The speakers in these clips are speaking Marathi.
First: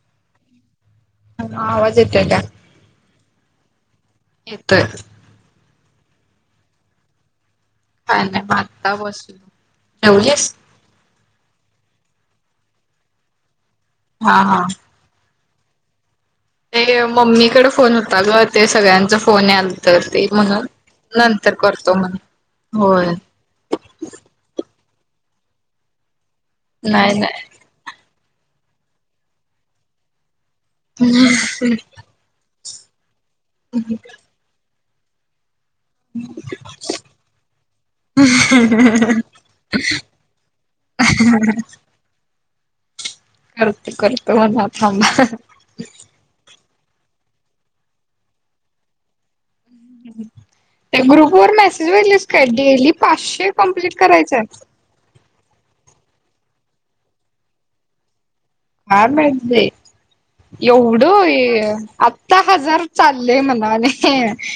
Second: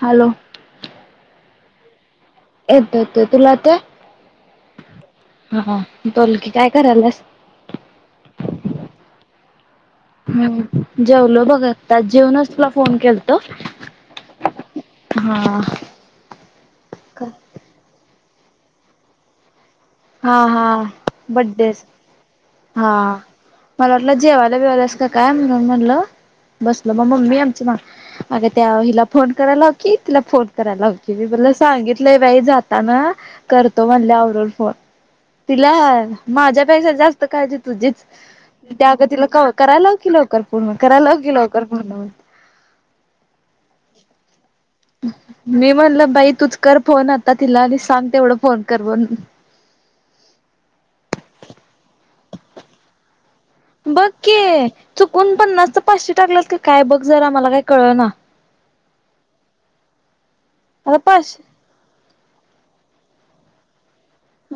हॅलो, ह आवाज येतोय का. येतोय येतोय तूला येतोय. येतोय. हा बोल की काय करायलास. काय नाही आता बसलो. ह जेवलीस? जेवलो बघत जेवनच तुला फोन केलतो. हा हा हा ते मम्मीकडे फोन होता ग ते सगळ्यांचा फोन याला. तर ते हा मग हा नंतर बड्डेच करतो म्हण हा. होय. मला वाटलं जेवायला बेवायला अस का काय म्हणून म्हटलं बसलं मग नाही मम्मी नाही आमची मा अग त्या हिला फोन करायला ह क तिला फोन करायला ह क मी मला सांगितलं बाई जात ताना करतो म्हणले आवरून फोन [inaudible] तिला माझ्यापेक्षा जास्त काळजी तुझीच [inaudible] त्याग तिला क करायलाव की लवकर पूर्ण करायलाव की लवकर पूर्ण [inaudible] करते करत मला [inaudible] मी म्हणलं बाई तूच कर फोन आता तिला आणि सांग तेवढं फोन कर म्हण [inaudible] [inaudible] त्या ग्रुप वर मेसेज बघितल का डेली पाचशे [inaudible] कंप्लीट बघ करायचंय के चुकून पन्नास तर पाचशे टाकलात का. काय बघ जरा आमला काय कळ ना [inaudible] [inaudible] हा म आता एवड पाचशे हजार चालले म्हणाने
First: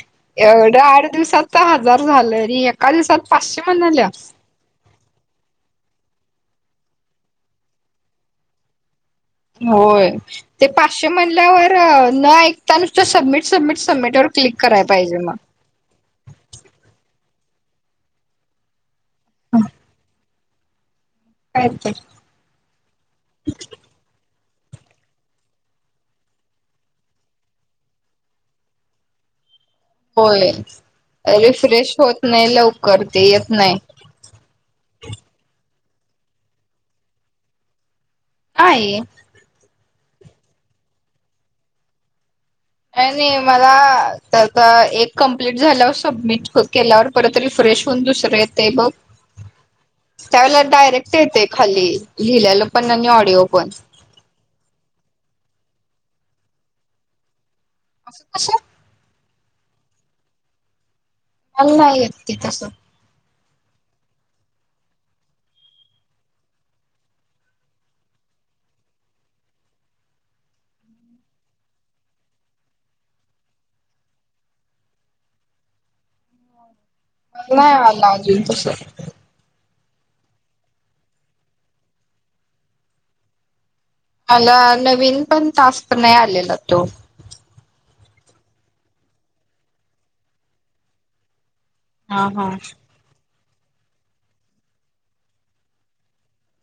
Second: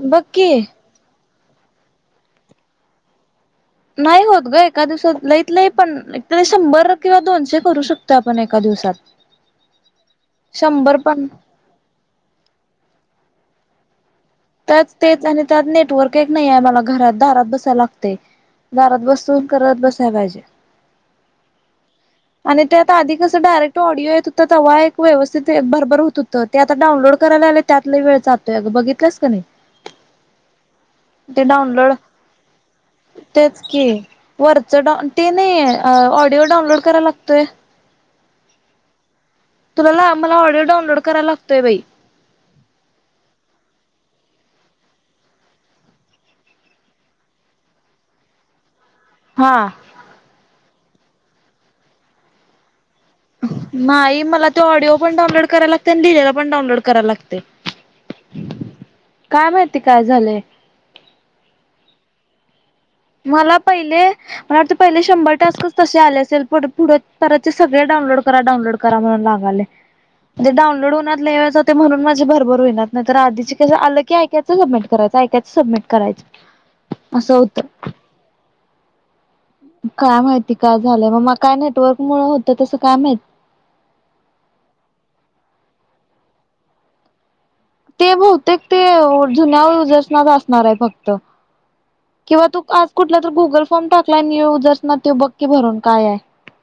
बघ की एवढ्या आठ दिवसात हजार झालंय री एका दिवसात पाचशे [inaudible] म्हणाल्या. नाही होत ग एका दिवसात लईत लई पण त शंभर किंवा दोनशे करू शकतो आपण एका दिवसात [inaudible] होय ते शंभर पाचशे पण म्हणल्यावर न ऐकता नुसत सबमिट सबमिट सबमिट क्लिक कराय त्यात पाहिजे तेच मग. आणि त्यात नेटवर्क एक नाही आहे मला घरात दारात बस ग दारात बसत करत बसाय पाहिजे. काय तर. [inaudible] [inaudible] आणि त्यात आधी कस डायरेक्ट ऑडिओ येत होत. तर वा एक व्यवस्थित एक भरभर होत होतं ते आता डाऊनलोड करायला आले त्यातला वेळ जातोय ग बघितलंस कणे [inaudible] [inaudible] होय. [inaudible] ते रिफ्रेश डाउनलोड होत नाही लवकर ते येत तेच नाही. कि वरच डा ते नाही [inaudible] अ ऑडिओ डाउनलोड करायला लागतोय. [inaudible] [inaudible] हाय [inaudible] तुला मला ऑडिओ डाउनलोड करायला लागतोय बाई [inaudible] मला त्याचा एक कमप्लीट झाल्यावर सबमिट केल्यावर परत फे शून दुसरं येते बघ. [inaudible] हा त्यावेळेला डायरेक्ट येते खाली लिहिलेला. नाहीई मला तो ऑडिओ पण डाऊनलोड करायला लागते आणि लिहिलेला पण डाऊनलोड कराय लागते. असं कसं का माहती काय झालंय? मला नाही येते तसं. मला पहिले मला वाटत पहिले शंभर टास्कच तसे आले असेल पुढे परत सगळे डाउनलोड करा डाऊनलोड करा म्हणून लागालय. म्हणे डाऊनलोड होणार लियच हो म्हून माझे भरभर होनणार नाही तर आधीचे कसं आलं क ऐयचं सबमिट करायच. ऐकायचं सबमिट करायचं. असं मला होतं नाही आला अजून तसं. काय माहिती काय झालंय? मग मग काय नेटवर्क मुळ होतं तस काय माहित? मला नवीन पण तास का नाही आलेला तो. ते बहुतेक ते जुन्या युजर्सना असणार आहे फक्त. हा किंवा हा. तू आज कुठला तर गुगल फॉर्म टाकलाय नि यूजर ना ते बक्की भरून काय आहे?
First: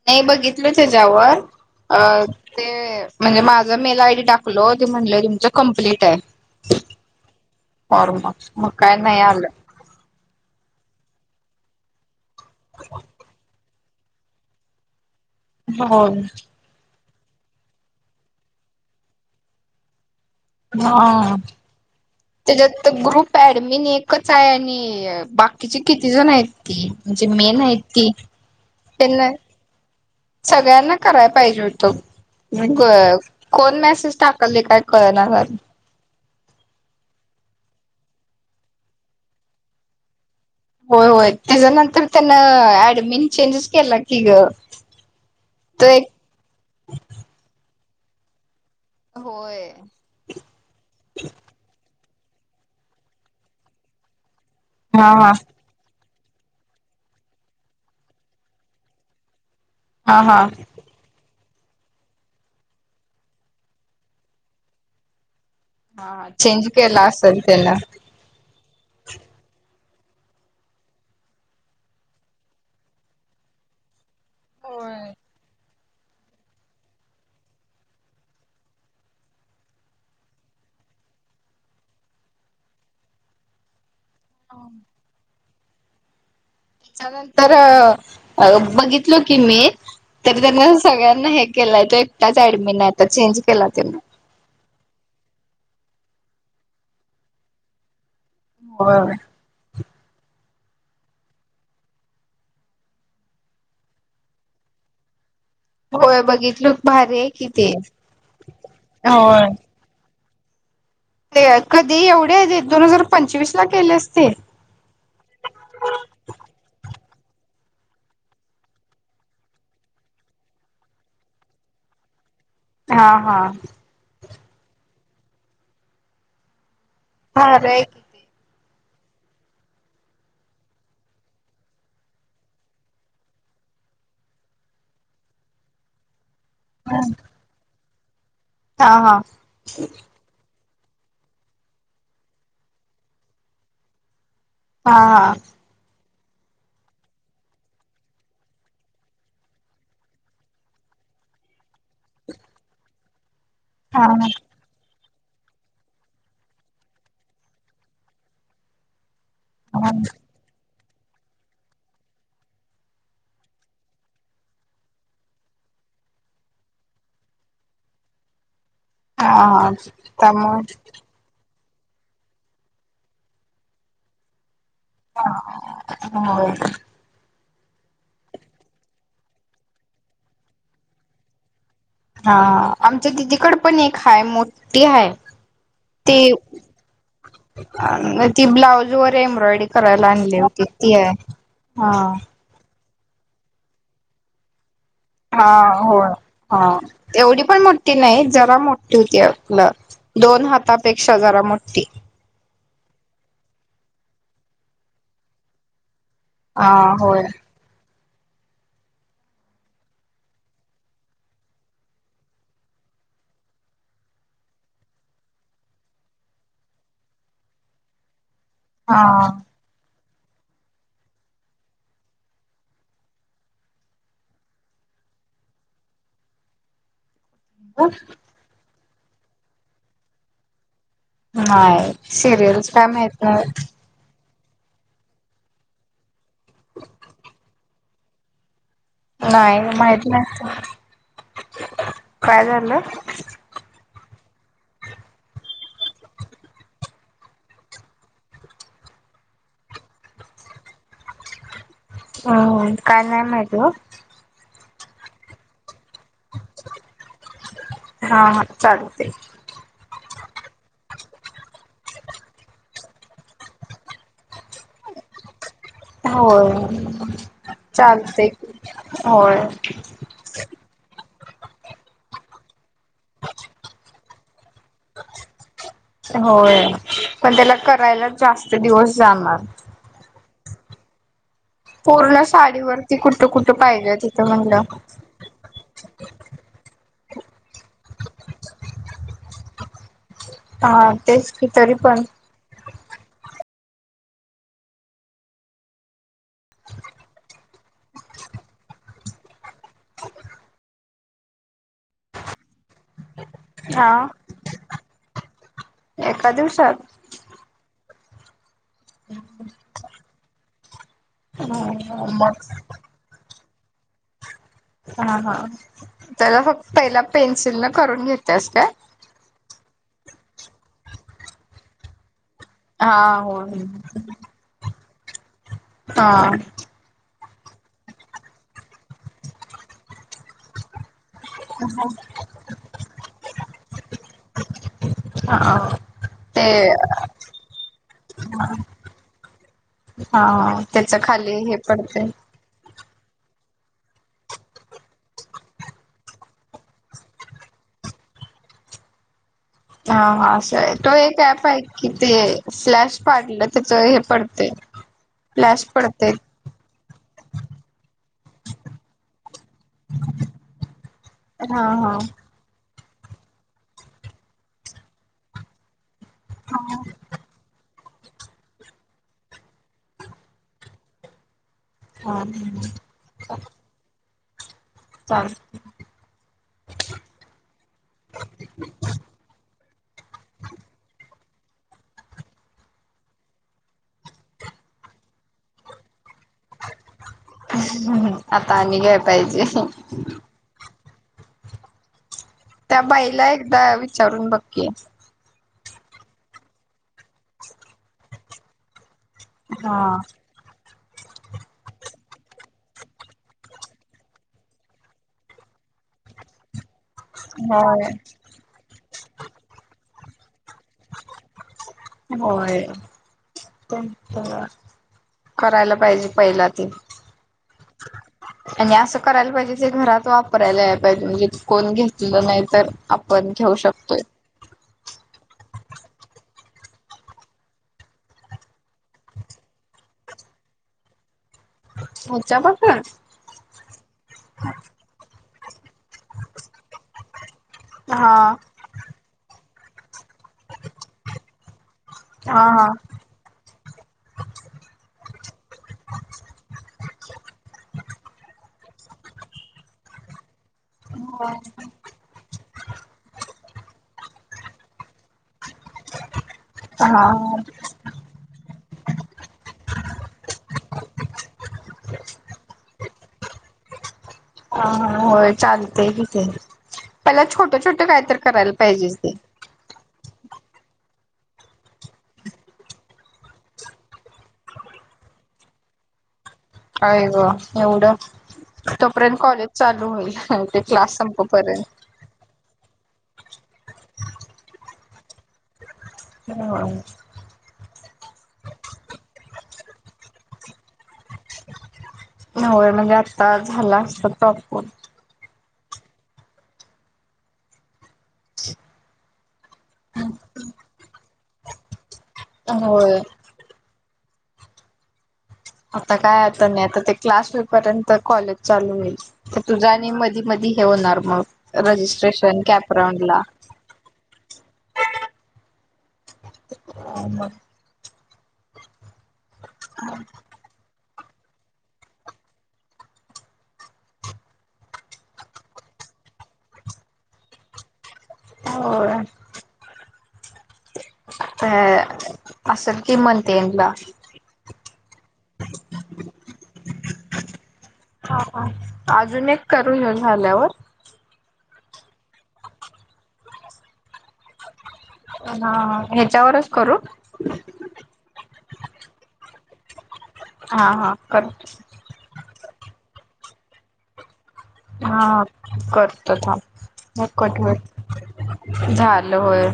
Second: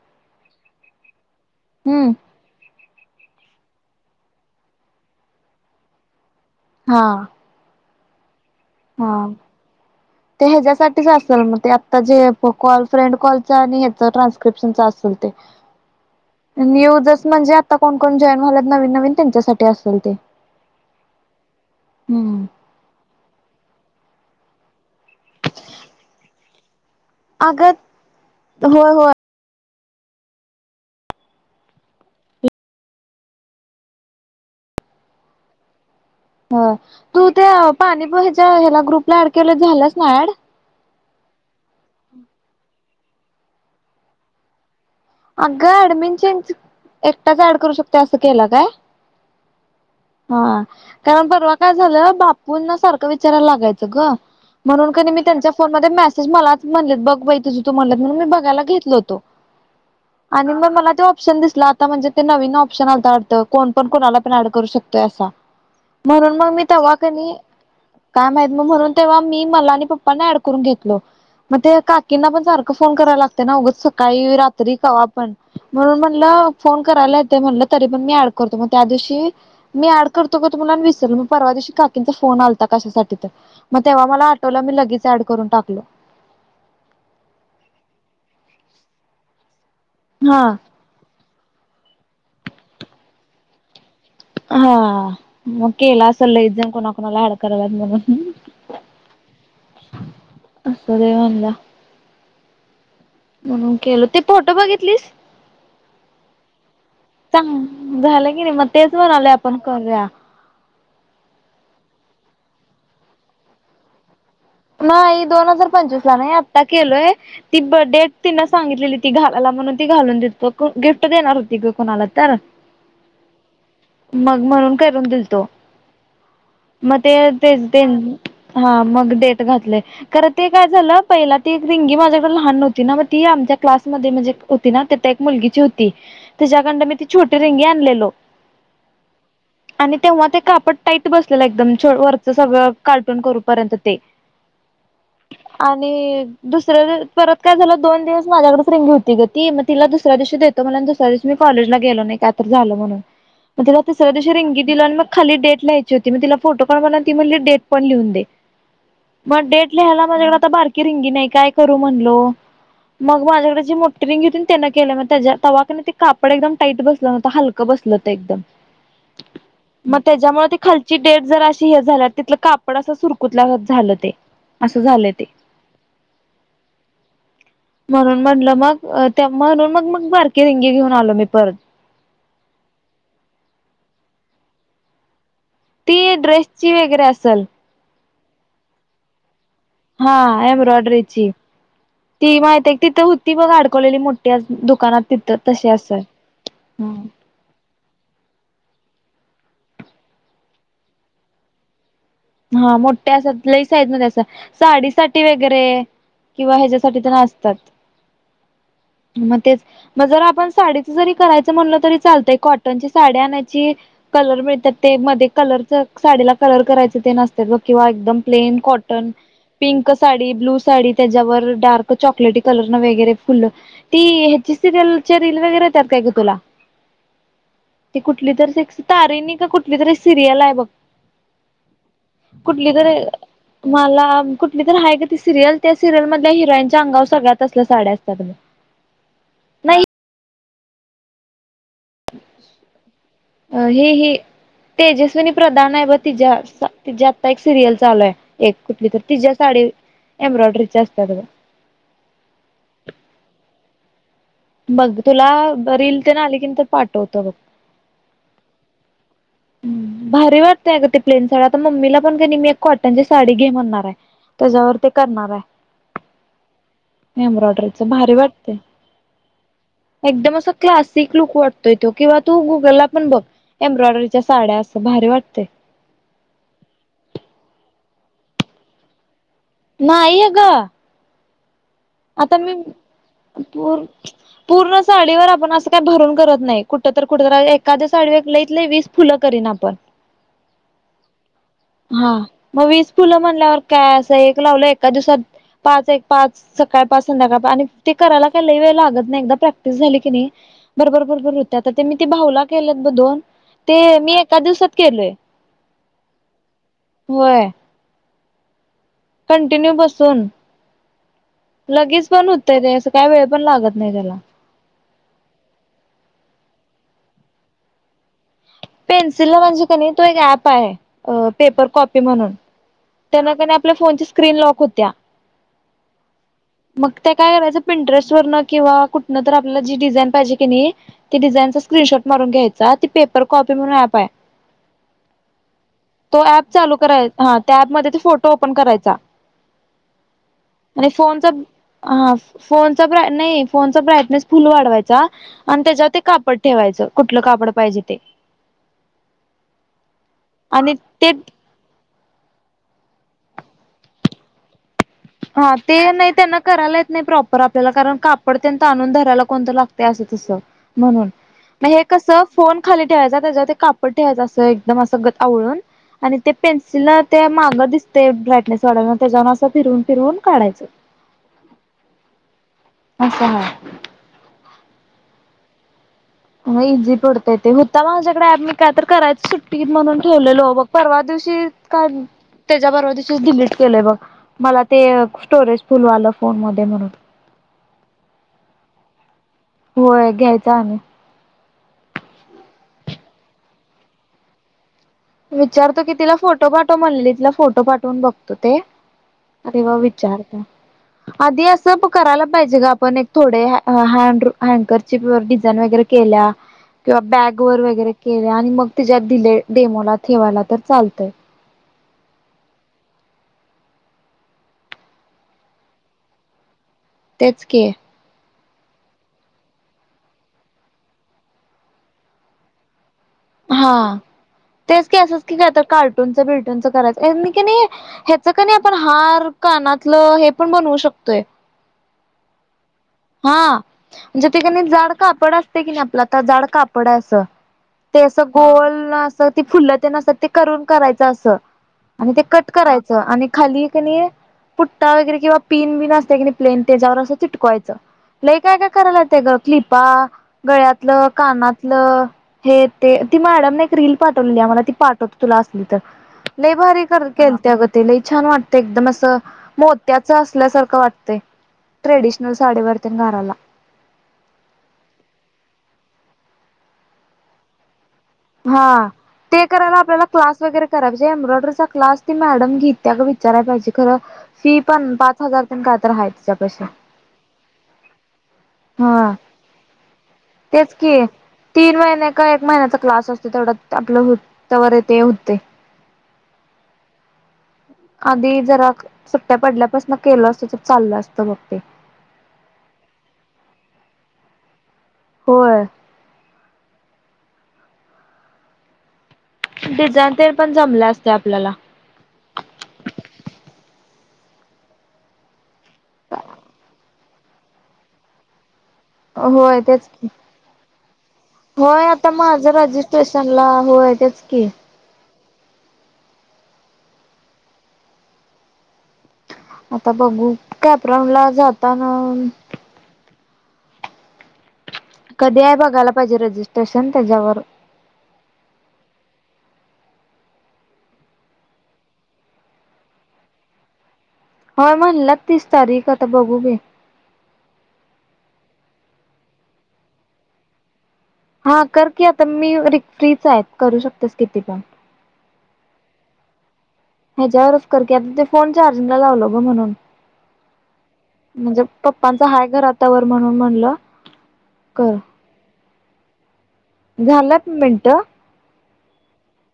नाही बघितलच त्याच्या्यावर हम्म अ ते म्हणजे माझा मेल आय डी टाकलो ते म्हटलं तुमच कमप्लीट आहे. हा. फॉर्म. मग काय नाही हा आलं ते ह्याच्यासाठीच असेल मग ते आ जे कॉल फ्रेंड कॉलचा आणि ह्याचा ट्रान्स्क्रिप्शनचा अस चालते हो नी यूजर म्हणजे आता कोण कोण जॉईन झालेत नवीन नवीन त्यांच्यासाठी असेल ते. हा हम्म त्याच्यात ग्रुप ऍडमिन एकच आहे आणि बाकीची किती जण आहेत ती म्हणजे मेन अगं आहेत ती होय होय त्यांना सगळ्यांना करायला पाहिजे होतं. कोण मेसेज टाकलंय काय कळणार झालय. ह तू त्या पाणीपोह्याच्या ह्याला ग्रुपला ऍड केलंय झाल्यास ना ऍड? होय होय त्याच्यानंतर त्यान ऍडमिन चेंजच केला की ग. अगगं तो एक ऍडमिन चेंज एकटाच ऍड करू शकते असं केला काय? होय हा कारण परवा काय झालं. बापूंना सारखं विचारायला लागायचं ग म्हणून हा कने मी हा त्यांच्या फोन मध्ये मॅसेज मग मला म्हणलेत बघ बाई तुझ तू म्हणलत म्हणून मी बघायला घेतलो होतो. हा हा आणि मग मला ते ऑप्शन दिस आता म्हणजे ते नवीन ऑप्शन आलता वाटत कोण पण कोणाला पण ऍड करू शकतोय असा. हा म्हणून मग मी चेंज तेव्हा केला कनी असेल त्यानं. काय माहित मग म्हणून तेव्हा मी मला आणि प् पप्पांना ऍड करून घेतलो मग ते काकीना पण सारखं फोन करायला लागतंय उगच सकाळी रात्री कवा होय. पण म्हणून म्हणलं फोन करायला येते म्हणलं तरी पण मी ऍड करतो मग त्या दिवशी मी ऍड करतो परवा दिवशी काकींचा फोन आलात कशासाठी तर तेव्हा मला आठवलं मी लगेच ऍड करून टाकलो. त्याच्यानंतर बघितलो की मी तरी हा त्यांना सगळ्यांना हे केलाय तो एकटाच ऍडमिन नाहीता चेंज केला तो. हा मग केला अस लय जन कोणाकुणाला ऍड कराल्यात म्हणून. होय. असू दे म्हणलं. म्हणून केल ते फोटो बघितलीस? होय बघितलो भारी आहे कि ते. चांग झालं की नाही मग तेच म्हणालोय होय. आपण करूया. कधी एवढे दोन हजार पंचवीस ला केल्यास ते. नाही दोन हजार पंचवीस ला नाही आत्ता केलोय. ती बर्थडेट तिं सांगितलेली ती घाला म्हणून ती घालून दिलतो गिफ्ट देणार होती ग कोणाला तर. हा हा. मग म्हणून करून दिलतो मग भारी ते आहे की ते. हा मग डे घातलय खरं ते काय झालं पहिला ती रिंगी माझ्याकडे लहान न्हवती ना मग ती आमच्या क्लासमध्ये म्हणजे होती ना ते एक मुलगीची होती त्याच्याकड मी ती छोटी रिंगी आणलेलो हा हा आणि तेव्हा ते कापड टाईट बसलेलं एकदम वरचं सगळं कार्टून करूपर्यंत ते हा आणि दुसऱ्या परत काय झालं दोन दिवस माझ्याकडेच रिंगी होती गती म तिला दुसऱ्या दिवशी देतो म्हटलेलं आणि दुसऱ्या दिवस मी कॉलेजला गेल नाही काय तरी झाल म्हणून मला तिला हा तिसऱ्या दिवशी हा रंगी दिलो आणि मग खाली डेट लिहायची होती मग तिला फोटो काढ म्हनताना ती मम्हटली डेट पण लिहून दे मग डेट लिहायला माझ्याकडे आता बारकी रिंगी नाही काय करू म्हणलो मग माझ्याकडे जी मोटीरिंगी होती त्यानं केलो मग त्या तवा कने ते कापड एकदम टाईट बसलं न्हवत हलकं बस बसल ते एकदम हा मग त्याच्यामुळ ती त्यामुळे खालची डेट जराशी झाल्या तिथलं कापड असं सुरकुत झालं ते असं झालं ते हा हो म्हणून म्हटलं मग म्हणून मग मग बारकीे रिंगे घेऊन आलो मी परत हा आमच्या दिदीकड पण एक हाय मोठी हाय ती ते ड्रेसची वगैरे असेल ती ब्लाउज वर एम्ब्रॉयड हा एम्ब्रॉयडरीची हा. ती माहती आहे तिथ होती बघ अडकलेली मोठी दुकानात तिथं हा तशी हो असेल हा एवढी पण मोठी नाही जरा मो ती आप दोन हातापेक्षा जरा मोठी हा मोठे असात लई साईज मध्ये असा साडी सा वगैरे किंवा हा ह्याच्यासाठी तर होय नाचतात [unintelligible] मग तेच मग जर आपण साडीच जरी करायचं म्हणलं तरी चालतंय कॉटनची साडी आणायची कलर मिळतात ते मध्ये कलर साडीला कलर करायच किंवा एकदम प्लेन कॉटन हा. पिंक साडी ब्लू साडी त्याच्यावर डार्क चॉकलेटी कलर न वगैरे फुल ती ह्याची सरल रील वगैरे काय ग तुला [unintelligible] तेी कुठली तरी तारिणी का कुठली तरी सिरियल आहे बघ नाही सिरियल्स कुठली काय तरी माहित नाही मला कठली तर आहे का ती सिरियल त्या सिरियल मधल्या हिरोईनचा अंगाव सगळ्यात असल्या साड्या असतात नाही माहित नसत काय झालं अ हे हे तेजस्विनी प्रधान आहे ब ति ति आत्ता एक सिरियल चालूय एक कुठली तर तिच्या्या साडी एब्रॉयडरी जास्त अव हम काय नाही माहिती मग तुला रीलील ते ना आली की तर पाठवत बघ हा हा चालते. भारी वाटतेय का ती प्लेन साडी आता मम्मीला पण का नाही मी एक कॉटन ची साडी घे म्हणणार आहे त्याच्यावर ते करणार आहे होय एम्ब्रॉयडरीच भारी चालते वाटते होय एकदम अस क्लासिक लुक वाटतोय तो किंवा तू गुगलला पण बघ एम्ब्रॉयडरीच्या साड्या असं भारी वाटते होय पण त्याला करायला जास्त दिवस जाणार नाय हग पूर्ण साडीवरतीठ प पूर्ण साडीवर आपण असं काही भरून करत नाही कुठ तर कुठ एखादे साडक लईित वीस फुलं कर ना आपण हा तेच की तरी पण हा मग वीस फुलं म्हणल्यावर काय असं एक लावलं एका दिवसात पाच एक पाच. काय करायला वे लागत नाही एक प्रॅक्टिस झाली की नाही बर बरत. मी ते भाऊला केल्यात बधोन. ते हा मी एका दिवसात केलय एका दिवसात होय. कंटिन्यू बसून लगेच पण मग होतंय ते काय वेळ पण लागत नाही त्याला हा हा त्याला फक् पहिला पेन्सिल न करून घेतेस का? पेन्सिलला म्हणजे का नाही तो एक ऍप आहे पेपर कॉपी म्हणून हा त्यांना हो क आपल्या फोनच्या स्क्रीन लॉक होत्या. हा. मग त्या काय करायचं पिंटरेस्ट वरन किंवा कुठं तर आपला जी डिझाईन पाहिजे की नाही. ते डिझाईनचा स्क्रीनशॉट मारून घ्यायचा ती पेपर कॉपी म्हणून आहे. हा तो ते ऍप चालू कराय हा त्या पमध्येध्ये फोटो ओपन करायचा. हा आणि त्याच फोनचा खाली हे पडते हा फोन फो ब्रट फुल वाढवायचा त्याच्यावर कापड ठेवायच कुठ काडजे. ते हा हा असं आहे आणि तो एक ते ऍप आहे की. ते स्लॅश पाडलं त्याच हे पडते. हा फ्लॅश ते पडते नाही त्यांना करायलाेत नाही प्रप आपल्याला कारण कापड त्यांंत आणून धरायला कोणतं लागत असं तस. म्हणून हा म हे हा कस फोन. खाली ठेवायचा त्याच्यावर कापड ठेवायचं असं एकदम असं आवळून आणि ते पेन्सिलला ते महागं दिसते ब्राटनेस वाढयं त्याच्यान असं फिरून तिरून काढयच. हा ह. चाल. म इझी पडतय ते होता माझ्याकडे ऍमिक काय तर करायच सुट म्हणून ठेवलेलो ब परवा दिवशी काय? त्याच्याबरोबर डिलीट केलंय बघ मला ते स्टोरेज फुलवालं फोन मध्ये म्हणून आता आणि घ्याय पाहिजे. होय घ्यायचा आणि त्या बाईला एकदा विचारून बघकी विचारतो की तिला फोटो पाठव म्हणलेली तिला फोटो पाठवून बघतो ते. अरेव हा. विचारता. आधी अस करायला पाहिजे ग आपण एक थोडे हँड हँकरची डिझाईन वगैरे केला. किंवा बॅग वर होय वगैरे केले आणि मग तिच्यात दिले डेमोला ठेवायला तर चालतय. होय करायला पाहिजे पहिला ते. त्याच के आणि असं करायला पाहिजे जे घरात वापरायला या पाहिजे म्हणजे कोण घेतलं नाही तर आपण घेऊ हा शकतोय. तेच की असंच की का तर कार्टून च बिल्टून च करायच नाही ह्याच क नाही आपण हार कानातलं हे पण ब ह्याच्यापासून? हा म्हणेिका जाड कापड. की नाही आपलं जाड कापड आहे असं ते हा असं गोल अस ते फुलं ते ना. ते करून करायचं असं आणि ते हा कट हा. करायचं आणि खाली कणी पुट्टा वगैरे किंवा पिन बिन असते कि नाही प्लेन त्याच्यावर असं चिटकवायचं. लई काय काय करायला ते ग क्लिपा गळ्यातलं कानातलं. ते ती मॅडमने एक रील पाठवलेली आम्हाला ती पाठवत तुला असली तर लई भारी हा कर केते अग ते लई छान वाटत. ते एकदम असं मोत्याचं असल्यासारखं वाटतंय. ट्रेडिशणल सााडी बरतन काारला. ह होय चालते किथे पला छोटे छोटे काय तर करायला हा पाहिजेच ते करा आपल्याला क्लास ह काय तरय अय ग एवढं हा तोपर्यंत कॉलेज चालू होईलते तेच क्लास की संपोपर्यंत तीन महिने एक महिन्याचा क्लास असते तेवढं आपलं हो त्यावर ते होते ह आधी जरा सुट्ट्या पडल्यापासून केल असत तर चाललं असत बघ ते होय म्हणजे आता झाला असत तपून होय डिझाान तेल पण जमले असते आपल्याला अ आता काय आता नाही आता ते क्लास पर्यंत कॉलेज चालू होल तर होय तुझा तेच आणि की मधी मधी हे होणार मग रजिस्ट्रेशन कॅपराऊंड ला ह होय त्याच की हम आता बघू कॅपराड ला जातना कधी आहे बघायला पाहिजे रजिस्ट्रेशन त्याच्यावर हो तर असल कि म्हणते येला होय म्हणलं तीस तारीख आता बघू घी ह ह अजून एक करून घेऊन झाल्यावर हा करकी आता मी र फ्रीच आहे करू शकतेस किती पण हा ह्याच्यावरच करू ह्याच्यावरच कर की आता ते फोन चार्जिंग ला लावलो ग म्हणून हा हा करे म्हणजे पप्पांचा हाय घर आताावर म्हणून म्हणलं हा करतो थांब. हे कट झालंत होईल मिनट झालं होय